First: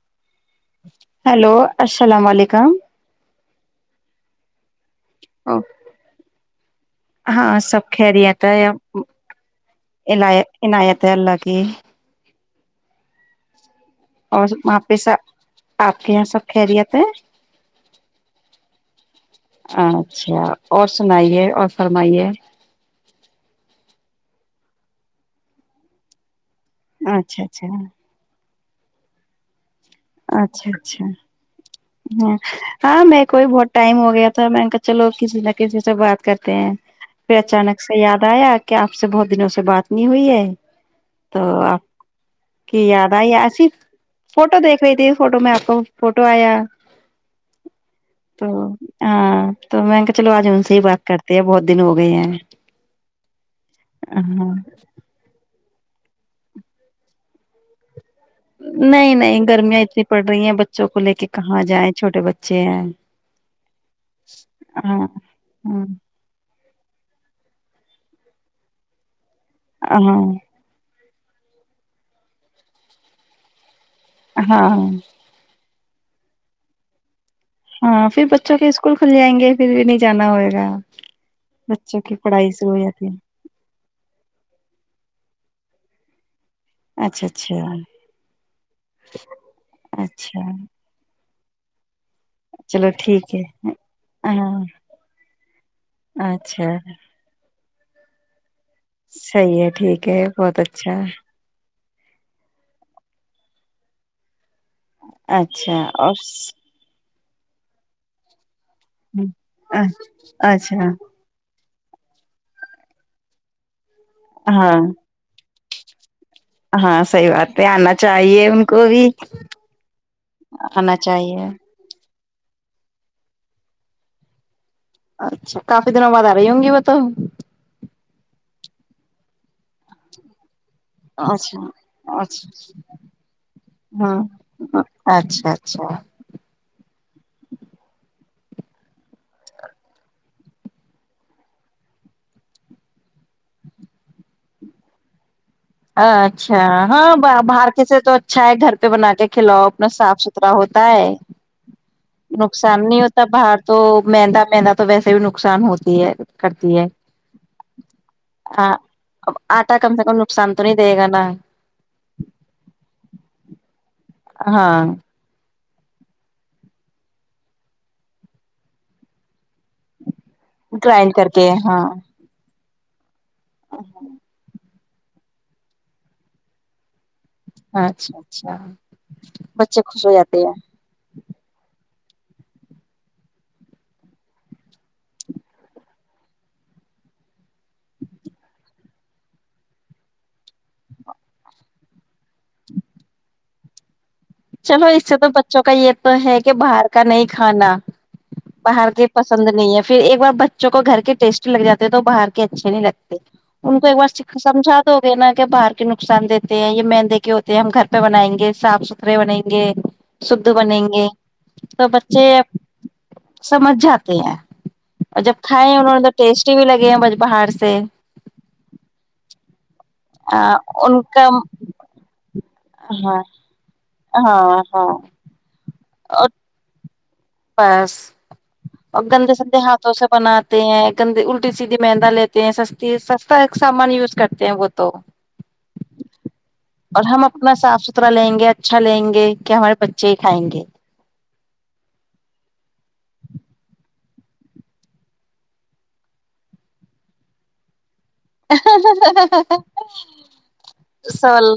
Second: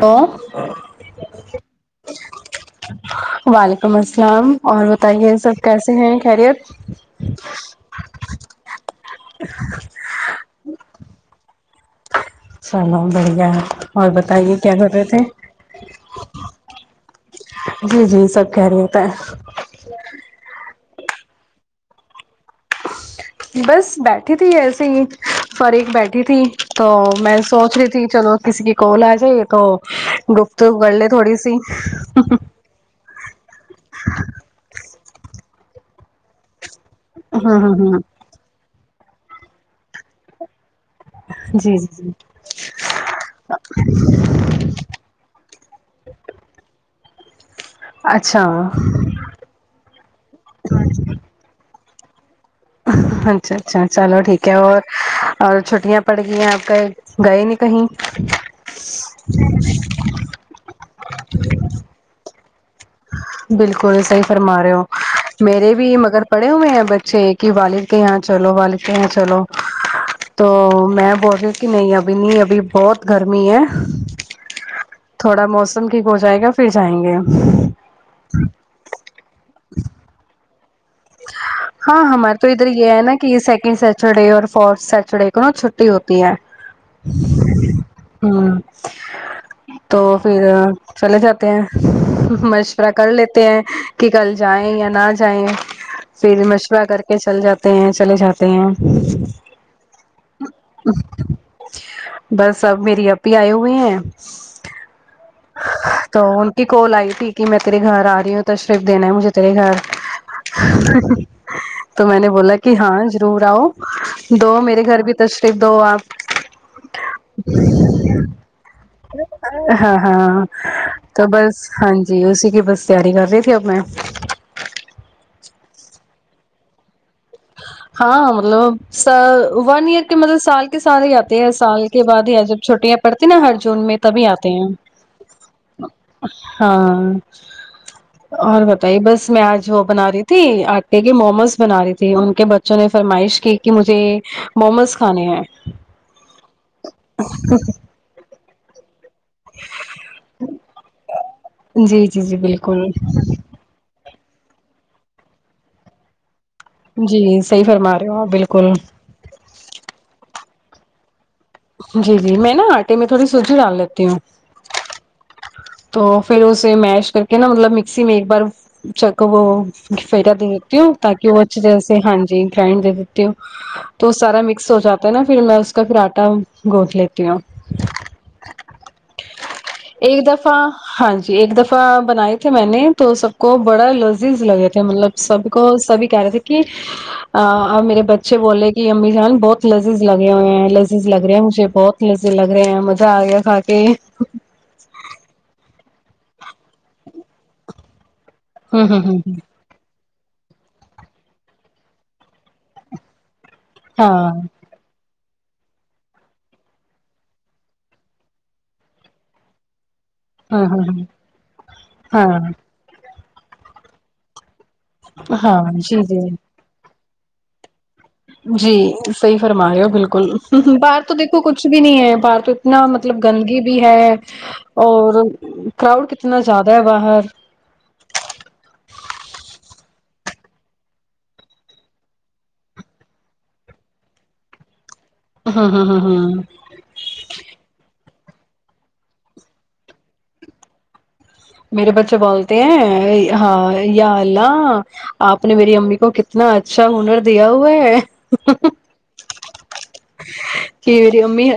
تو ہیلو السلام علیکم وعلیکم السلام اور بتائیے سب کیسے ہیں خیریت ہاں سب کرییات ہے ع عنایت ہے اللہ کی سانو دریا اور بتائیے کیا وہاں کر پہ رہے تھے آپ کے یہاں سب خیریت ہے جی جی سب کہہ رہی تھا اچھا اور سنائیے اور فرمائیے بس بیٹھی تھی ایسے ہی اور ایک بیٹھی تھی تو میں اچھا اچھا سوچ رہی تھی چلو کسی کی کولا آ جاہے تو ڈپت گلے تھوڑی سی ہ ہاں میرے کو بھی بہت ٹائم ہو گیا تھا میں کہ چلو کسی ل ک سےب بات کرتے ہیں پھر ہاں ہاں اچانک سے ہاں یاد آیا کیا آپ سے بہت دنوں سے بات نہیں ہوئی ہے تو جی آپ جی جی کی یاد آئی ایسی فوٹو دیکھ رہی تھی فوٹو میں آپ کو فوٹو آیا اچھا تو ہاں تو میں کہ چلو آج ان سے ہی بات کرتے ہیں بہت دن ہو گئے ہیں اچھا اچھا چلو ٹھیک ہاں ہے اور اور چھٹیاں پڑ گئی ہیں آپ کہیں گئے نہیں کہیں نہیں نہیں گرمیاں اتنی پڑ رہی ہیں بچ بچوں کو لے کہاں جائیں چھوے بچے چھ بالکل صحیح فرما رہے ہو میرے ہاں بھی مگر پڑھے ہوئے میں بچے ہے کہ والد کے یہاں چلو والد کے یہاں چلو ہاں تو میں بول رہے کہ نہیں ابھی نہیں ابھی بہت گرمی ہے ہاں سم کیھیک ہو جائے گا پھر جائیں گے ہاں پھر بچوں کے اسکول کھل جائیں گے پھر بھی نہیں جانا ہوئے گا چ ہاں ہمارے تو ادھر یہ ہے نا کہ سیکنڈ سیٹرڈے اور فورتھ سیٹرڈے کو ن چ ہوتی ہے اچھا اچھا ہوں اچھا کہ چلو مشورہ کر ٹھیک ہے لیتے ہیں کہ کل ہاں جائیں یا نہ جائیں پھر مشورہ کر کے چل جاتے ہیں چلے جاتے ہیں صحی ہے ٹھیک ہے بہت اچھا ہے بس اب میری اب ہی آئے ہوئے ہیں اچھا اور تو ان کی کول آئی تھی کہ میں تیرے گھر آ رہی ہوں تشریف دینا ہے مجھے تیرے گھر اچھا تو میں نے بولا کہ ہاں ضرور آؤ دو ہاں میرے گھر بھی تو پھر دو آپ ہاں صحی بات ہے آنا چاہیے ان کو بھی ہاں ہاں آنا تو چاہیے بس ہاں جی اسی کی بس تیاری کر رہی تھی اب میں اچھا کافی دنوں بعد آ رہی ہوں گی وہ تو ہاں مطلب س ون ایئر کے مطلب سال کے کے ساتھ ہی آتے ہیں اچھا سال کے بعد ہی اچھا جب چھوٹیاں پڑتی ہیں نا ہر جون میں ہاں تبھی آتے ہیں اچھا اچھا ہاں اور بتائیے بس میں آج وہ بنا رہی تھی آٹے کے موموز بنا رہی تھی ج ان کے بچوں نے فرمائش کی کہ مجھے مومس کھانے ہیں اچھا ہاں باہر کسے تو اچھا ہے گھر بنا کے کھلاؤ اپنا صاف ستھرا ہوتا ہے جی جی جی نقصان بالکل نہیں ہوتا باہر تو مہندا مہندا تو ویسے بھی نقصان ہوتی ہے کرتی ہے جی صحی فرما رہے ہو آپ بالکل سانتونی دے گا نا جی جی میں نا آٹے میں تھوڑی سوزی ڈال لیتی ہ ہاں تو پھر اسے میش کر کے نا مطلب مکسی میں ایک بار چ وہ فرا دے دیتی ہو گرائنڈ تاک کر کہ وہ کے اچھ جیسے ہاں جی فائنڈ تو سارا مکس ہو جاتا نا پھر میں اس کا پھر آٹا گوھ لیتا اچھا اچھا بچے خوش ہو ایک جاتے دفعہ ہیں ہاں جی ایک دفعہ بنائی تھی میں نے تو سب کو بڑا لذیذ لگے تھے مطلب سب کو سبھی کہہ رہے تھے کہ میرے بچے بولے کہ امی جان بہت لذیذ لگے ہوئے ہیں لذیذ لگ رہے ہیں مجھے بہت لذیذ لگ رہے ہیں مزہ آ گیا کھا کے چلو اس سے تو ب بچوں کا یہ تو ہے کہ باہر کا نہیں کھانا ہوں باہر ہوں کے ہوں پسند نہیں ہے پھر ایک بار بچوں کو گھر کے ٹیسٹ لگ جاتے ہیں تو باہر کے اچھے نہیں لگتے ان کو ایک ہاں بار سمجھا تو دینا کہ باہر کے نقصان دیتے ہیں یہ مہندے کے ہوتے ہیں ہم گھر پہ بنائیں گے صاف ستھرے رریوون ہی گے شھ ہاں بنیں ہاں گے تو بچے ہاں ہاں سمجھ جاتے ہیں اور جب کھائے ہاں ہیں انہوں جی نے تو جی ٹیسٹی بھی لگے ہیں باہر سے جی صحیح فرما ہو بالکل باہر ان تو کا دیکھو کچھ بھی نہیں ہے باہر تو اتنا مطلب ہاں گندگی بھی ہے ہاں ہاں اور کراؤڈ اور کتنا زیادہ ہے باہر بس اور گندے سندے ہاتھوں سے بناتے ہیں گندی الٹی سیدھی مندا لیتے ہیں سستی سستا ایک سامان یوز کرتے ہیں وہ تو ہوں ہوں ہوں ہوں اور ہم اپنا صاف ستا ترا لیں گے اچھا لیں گے کہ ہمارے بچے ہی کھائیں گے میرے بچے بولتے ہیں ہاں یا اللہ آپ نے میری امی کو کتنا اچھا ہنر دیا ہوا ہے کی میری امی سوال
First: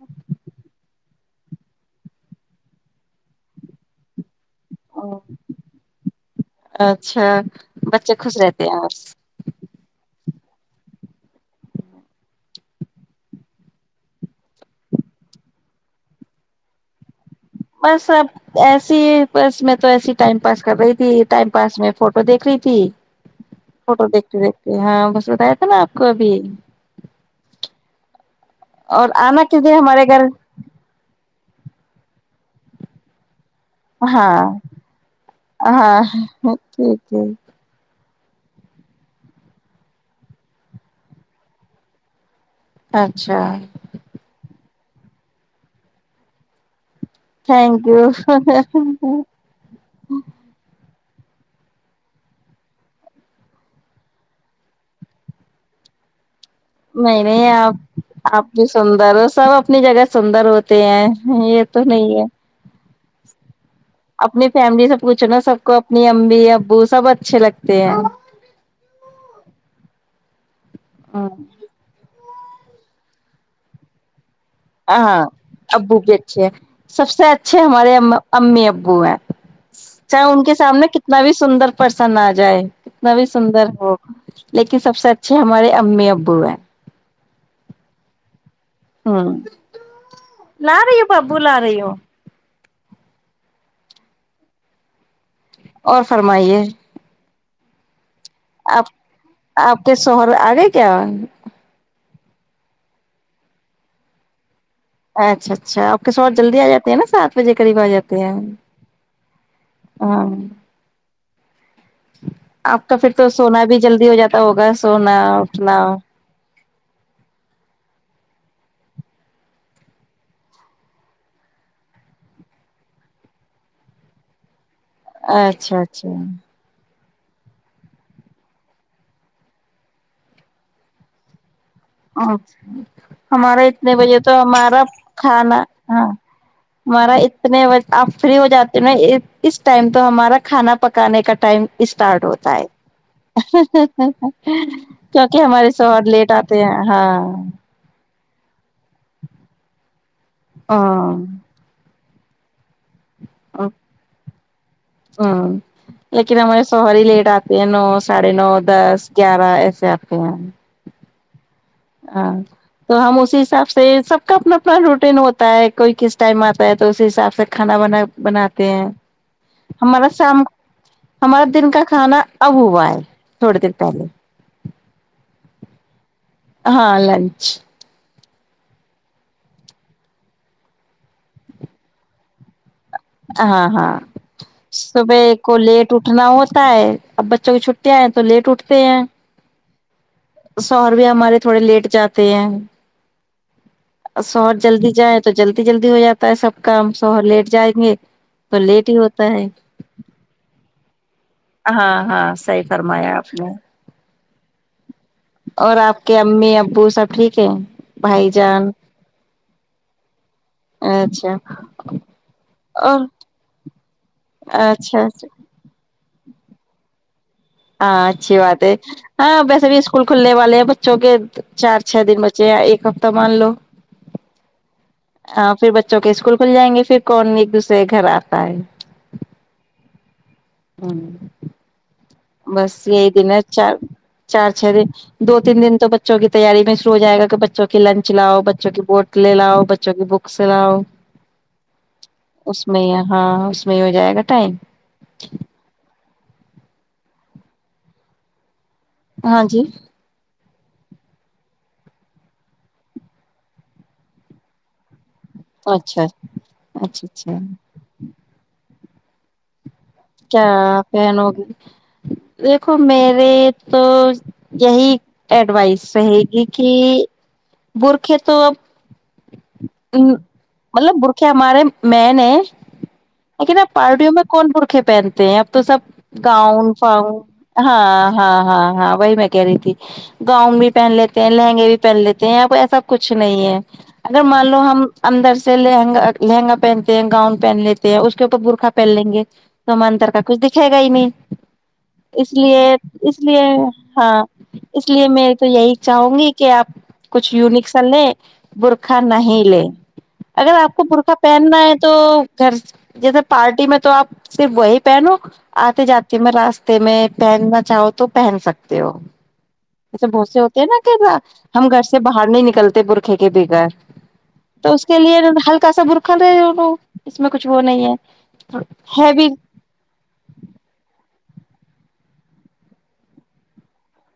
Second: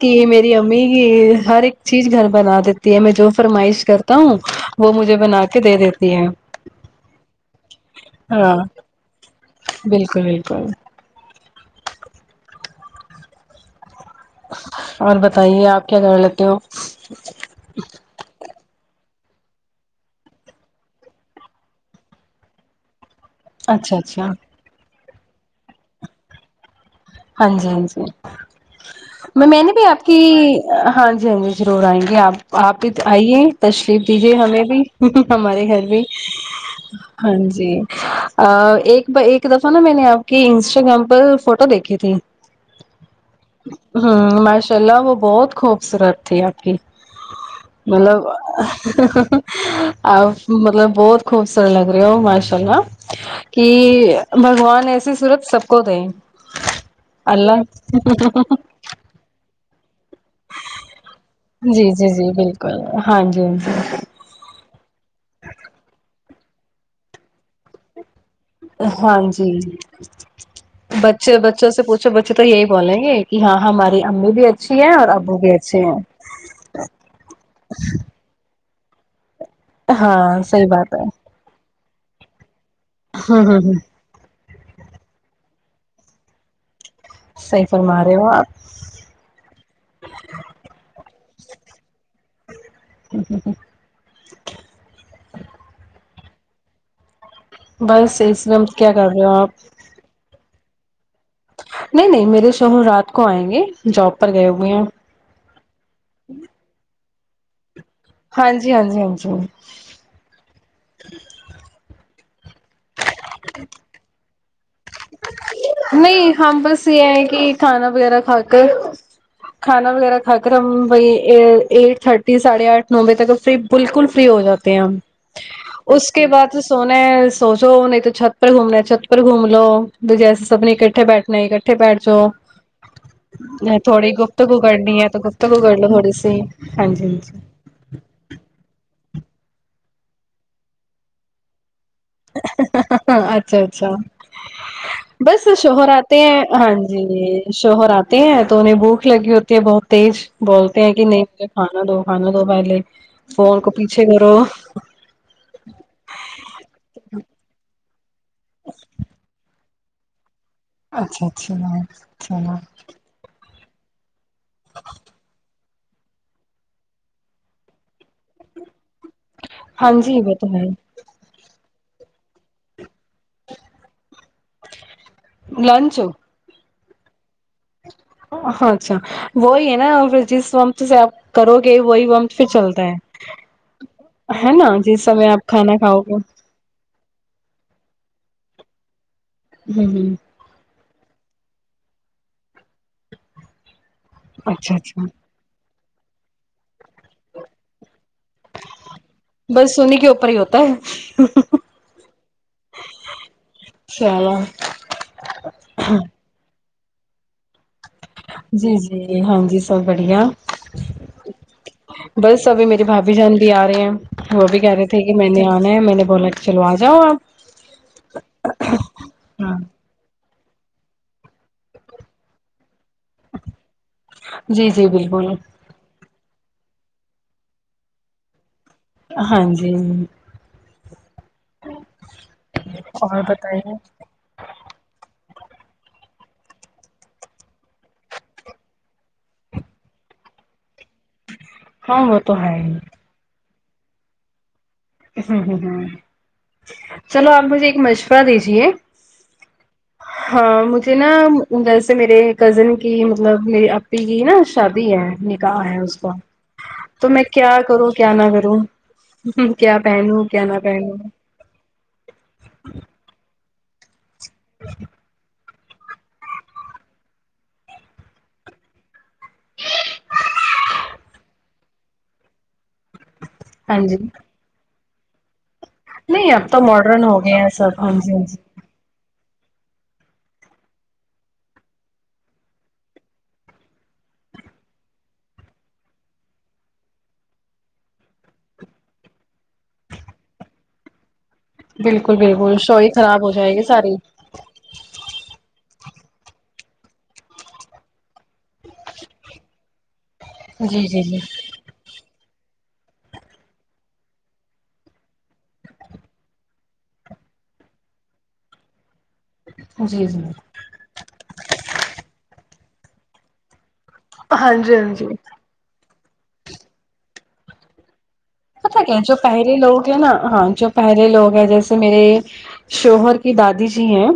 کی میری امی کی ہر ایک چیز گھر بنا دیتی ہے ہم جو فرمائش کر توؤ وہ مجھے بنا کے دے دیتی ہے اچھا بچے خوش ہاں رہتے ہیں بس بالکل بکل ک اور بتائیے آپ کیا کر لیتے ہو بس اب ایسی بس میں تو ایس ٹائم پاس کر رہی تھی ٹائم پاس میں فوٹو دیکھ رہی تھی اچھا فوٹو اچھا دیکھتے دیکھتے ہاں ب بتایا تھا ن آپ کو ابھی ہاں جی ہاں جی اور آنا میں میں کس نے دن بھی آپ ہمارے کی گھر ہاں جی ہاں جی ضرور آئیں گی آپ آپ ہی آئیے تشریف دیجے ہاں ہمیں بھی ہمارے گھر بھی ہاں ٹھیک ہے ہاں جی ایک ایک دفعہ نا میں نے آپ کے انسٹاگررام پر فوٹو دیکھی تھی ج اچھا چلا وہ بہت خوبصورت تھی آپھی تھینک یو مطلب آ مطلب بہت خوبصورت لگ رہے ہو ماشاء اللہ کہ بھگوان ایسی صورت سب کو دیں نہیں نہیں اللہ آپ آپ بھی سندر ہو سب اپنی جگہ سندر ہوتے ہیں یہ تو جی جی نہیں ہے جی بالکل ہاں جی اپنی فیملی سے پوچھو نا سب کو اپنی ابمی ابو سب اچھے لگتے ہیں ہاں جی بچے بچوں سے پوچھو ب اچ تو یہی بولیں گے کہ ہاں ہماری امی بھی ا ہاں ہاں ابو بھی اچھے ہے سب سے اچھے ہمارے امی ابو گوو چاہ ہاں ان کے صحیح سامنے بات ہے کتنا بھی سندر پسند آ جائے کتنا بھی ہوں سندر ہوں ہ ہوگا لیکن سب سے اچھے ہمارے امی ابو ہیں صحی فرما رہے ہو آپ ہاں لا رہی پاب بلا رہی ہو ہ ہ ہ اور فرمائیے بس اس میں آپ کیا کر رہے ہو آپ کے شوہر آگئے کیا نہیں نہیں میرے شوہر رات کو آئیں گے جاب پر گئے ہوئے ہیں اچھا اچھا اک س اور جلدی آ جاتی ہے نا سات بجے قریب آ جات ہاں جی ہاں جی ہاں جی ہاں آپ کا پھر تو سونا بھی جلدی ہو جاتا ہوگا سونا اٹنا نہیں ہم بس یہ ہے کہ کھانا وغیرہ کھا کر کھانا وغیرہ کھا کر ہم وہی ایٹ تھرٹی ساڑھے آٹھ نو بجے تک فری بالکل فری ہو جاتا ہم اچھا اچھا اس کے بعد سونے سوچو نہیں تو چھت پر گھومنا ہے چھت پر گھوم لو دجھےسے سبنی اکٹھے بیٹھنا اٹھے ا ہمارا اتنے تھوڑی بجے تو گفتگو ہمارا کرنی ہے تو گفتگو کھانا کر لو ہاں تھوڑی سی ہاں ہمارا جی ہاں اتنے بجے آپ فری ہو جاتے ہو نا اس ٹائم تو ہمارا کھانا پکانے کا ٹائم اسٹارٹ ہوتا ہے جی اچھا اچھا کیونکہ ہمارے سو لیٹ آتا [unintelligible] تے ہیں تو انہیں بھوک لگی ہوتی ہے بہت تیز بولتے ہیں کہ نہیں ہ مجھے کھانا دو بان دو پہلے فون کو پیچھے کرو ہ لیکن ہمارے سر لیٹ آتے ہیں ن ساڑھے نو دس گیارہ اس [unintelligible] اچھا اچھا ہاں چلو تو ہم اسی حساب سے سے سب کا اپنا اپنا روٹین ہوتا ہے کوئی کس ٹائم آتا ہے تو اسی حساب سے کانا ب بناتے ہیں ہاں ہمارا جی وہ شام تو ہے ہمارا دن کا کھانا اب ہوا ہے تھوڑی دیر پہلے لنچو ہاں لنچ ہاں اچھا وہی ہے نا پھر جس وقت سے آپ کرو گے وہی وقت پھر چلتا ہے ہاں ہاں ہے نا جس صبح سمے آپ کو کھانا لیٹ کھاؤ گے اٹھنا ہوتا ہے اب بچوں کی چھٹٹی آئے تو لیٹ اٹھ سے ہمم ہمم سور بھی ہمارے تھوڑے لیٹ جاتے ہیں سو اور اچھا جلدی اچھا جائیں تو جلدی جلدی ہو جاتا ہے سب کام سو لیٹ جائیں گے تو لیٹ ہی ہوتا ہے بس انہیں کے اوپر ہی ہوتا ہے ہاں ہاں صحیح فرمایا آپ نے چلو اور آپ کے امی ابو سب ٹھیک ہے بھائی جان جی جی ہاں جی سب بڑھیا اچھا بس ابھی میرے اور بھابھی جان بھی آ رہے ہیں وہ بھی کہہ رہے تھے اچھا کہ اچھا میں نے آنا ہے میں نے بولا چلو آ جاؤ آپ ہاں اچھی بات ہے ہاں ویسے ا بھی اسکول کھلنے والا بچوں کے چار چھ دن بچے ایک ہتے جی جی بالکل ہ پھر بچوں کے اسک ول کھل جائیں گے پھر کون ایک دوسرے کے گھر آتا ہے ہاں جی ہمم بس یہی اور دن چار بتائیے چار چھ دن دو تین دن تو بچوں کی تیاری میں شرو ہو جائے گا کہ بچوں کی لنچ لاؤ بچوں کی بوٹیں لاؤ بچوں کی بکس لاؤ ہاں وہ تو ہے اس ہی میں ہاں اس میں ہو جائے گا ٹائم ہ ہوں ہوں چلو آپ مجھے ایک مشورہ دیجیے ہاں جی ہاں مجھے نا ویسے میرے کزن کی مطلب میری اپپی کی نا شادی ہے ن کہا ہے اس اچھا کو اچھا تو میں اچھا کیا کروں کیا نہ کروں جی کیا پن ہوگی دیکھو میرے تو یہی ڈ رہے گی کہ برخے تو اب مطلب برخے ہمارے م نے ہیں لیکن ہاں جی پارٹییوں میں کون ب پکھے پہنتے ہیں آ تو سب نہیں اب تو گاؤن ماڈرن فاؤن ہو گیا ہے سب ہاں جی جی ہاں ہاں ہاں وہی میں کہہ رہی تھی گاؤن بھی پہن لیتے ہیں لہنگے بھی پہن لیتے ہیں یہ کو ایسا کچھ نہیں ہے اگر مان لو ہم اندر سے لہنگا لہنگا پہنتے ہیں گاؤن پہن لیتے ہیں اس کے اوپر برخہ پہن لیں گے تومانتر کا کچھ دکھائے گا ا میں بالکل اس بالکل لیے شوئی اس خراب ہو لیے جائے گی ساری ہاں اس لیے میری تو یہی چاہوں گی کہ آپ کچھ یونکسن لے برکھا نہیں لے اگر آپ کو جی جی برقہ جی پہننا ہے تو گھر جیسے پارٹی میں تو آپ صرف وہی پہنو آتے جاتی میں راستے میں پہننا چاہو تو پہن سکتے ہو ایسے جی جی بہت سے ہوتے ہیں نا کہا ہم گھر سے باہر نہیں نکلتے تے برخے کے بگا ہاں تو جی اس ہاں کے جی لیے ہلکا سا بر رکھا دوں اس میں کچھ وہ نہیں ہے پتا کیا ہے جو بھی پہرے لوگ ہیں نا ہاں جو پہرے لوگ جیسے میرے شوہر کی دادی جی ہیں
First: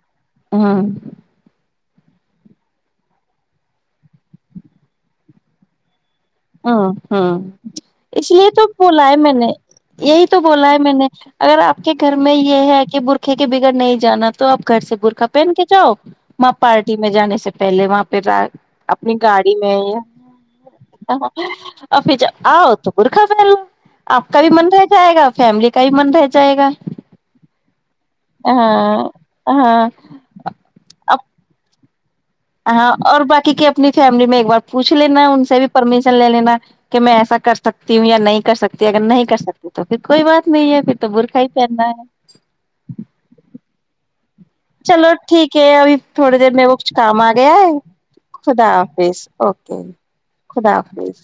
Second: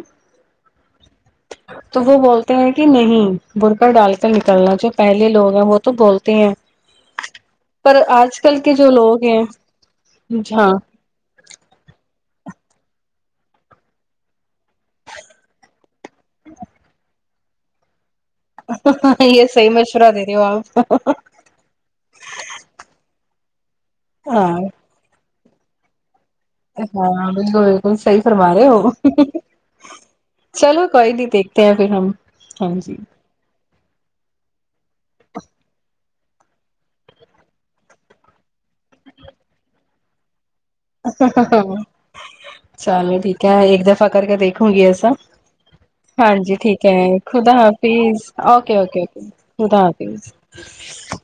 ہاں تو وہ بولتے ہیں کہ نہیں برک ڈال کر نکلنا جو پہلے لوگ ہیں وہ تو بولتے ہیں ہ ہاں پر اس آج لیے کل تو کے جو بولا ہے لوگ میں ہیں نے یہی تو بولا ہاں ہے میں نے اگر آپ کے گھر میں یہ ہے کہ برقے کے بگڑ نہیں جانا تو آپ گھر سے برخہ پہن کے جاؤ وہاں پارٹی میں جانے سے پہلے وہاں پہ اپنی یہ گاڑی صحی میں مشورہ دے رہے ہو آپ افج آؤ تو پرخا پہل آپ کا بھی ہاں من رہ جائے گا فیملی کائی مند ہے ہاں بالکل بالکل صحیح فرما رہے ہو ہاں ہاں چلو کوئی اب نہیں دیکھتے ہیں پھر ہم ہاں اور بقی کیا اپنی فیملی میں ایک بار پوھ لینا ان سے بھی پرمیش لے لینا کہ میں ایسا کر سکتی ہوں یا نہیں کر سکتی اگر نہیں کر سکتی تو پھر کوئی بات نہیں ہے پھر تو برقع ہی پہننا ہے چلو ٹھیک ہے ایک د ف کر کے دیک چلو ٹھیک ہے ابھی تھوڑی دیر میں وہ ٹھیک کچھ ہے کام آ خدا گیا ہے حافظ خدا اوکے اوکے حافظ خدا اوکے حافظ خدا حافظ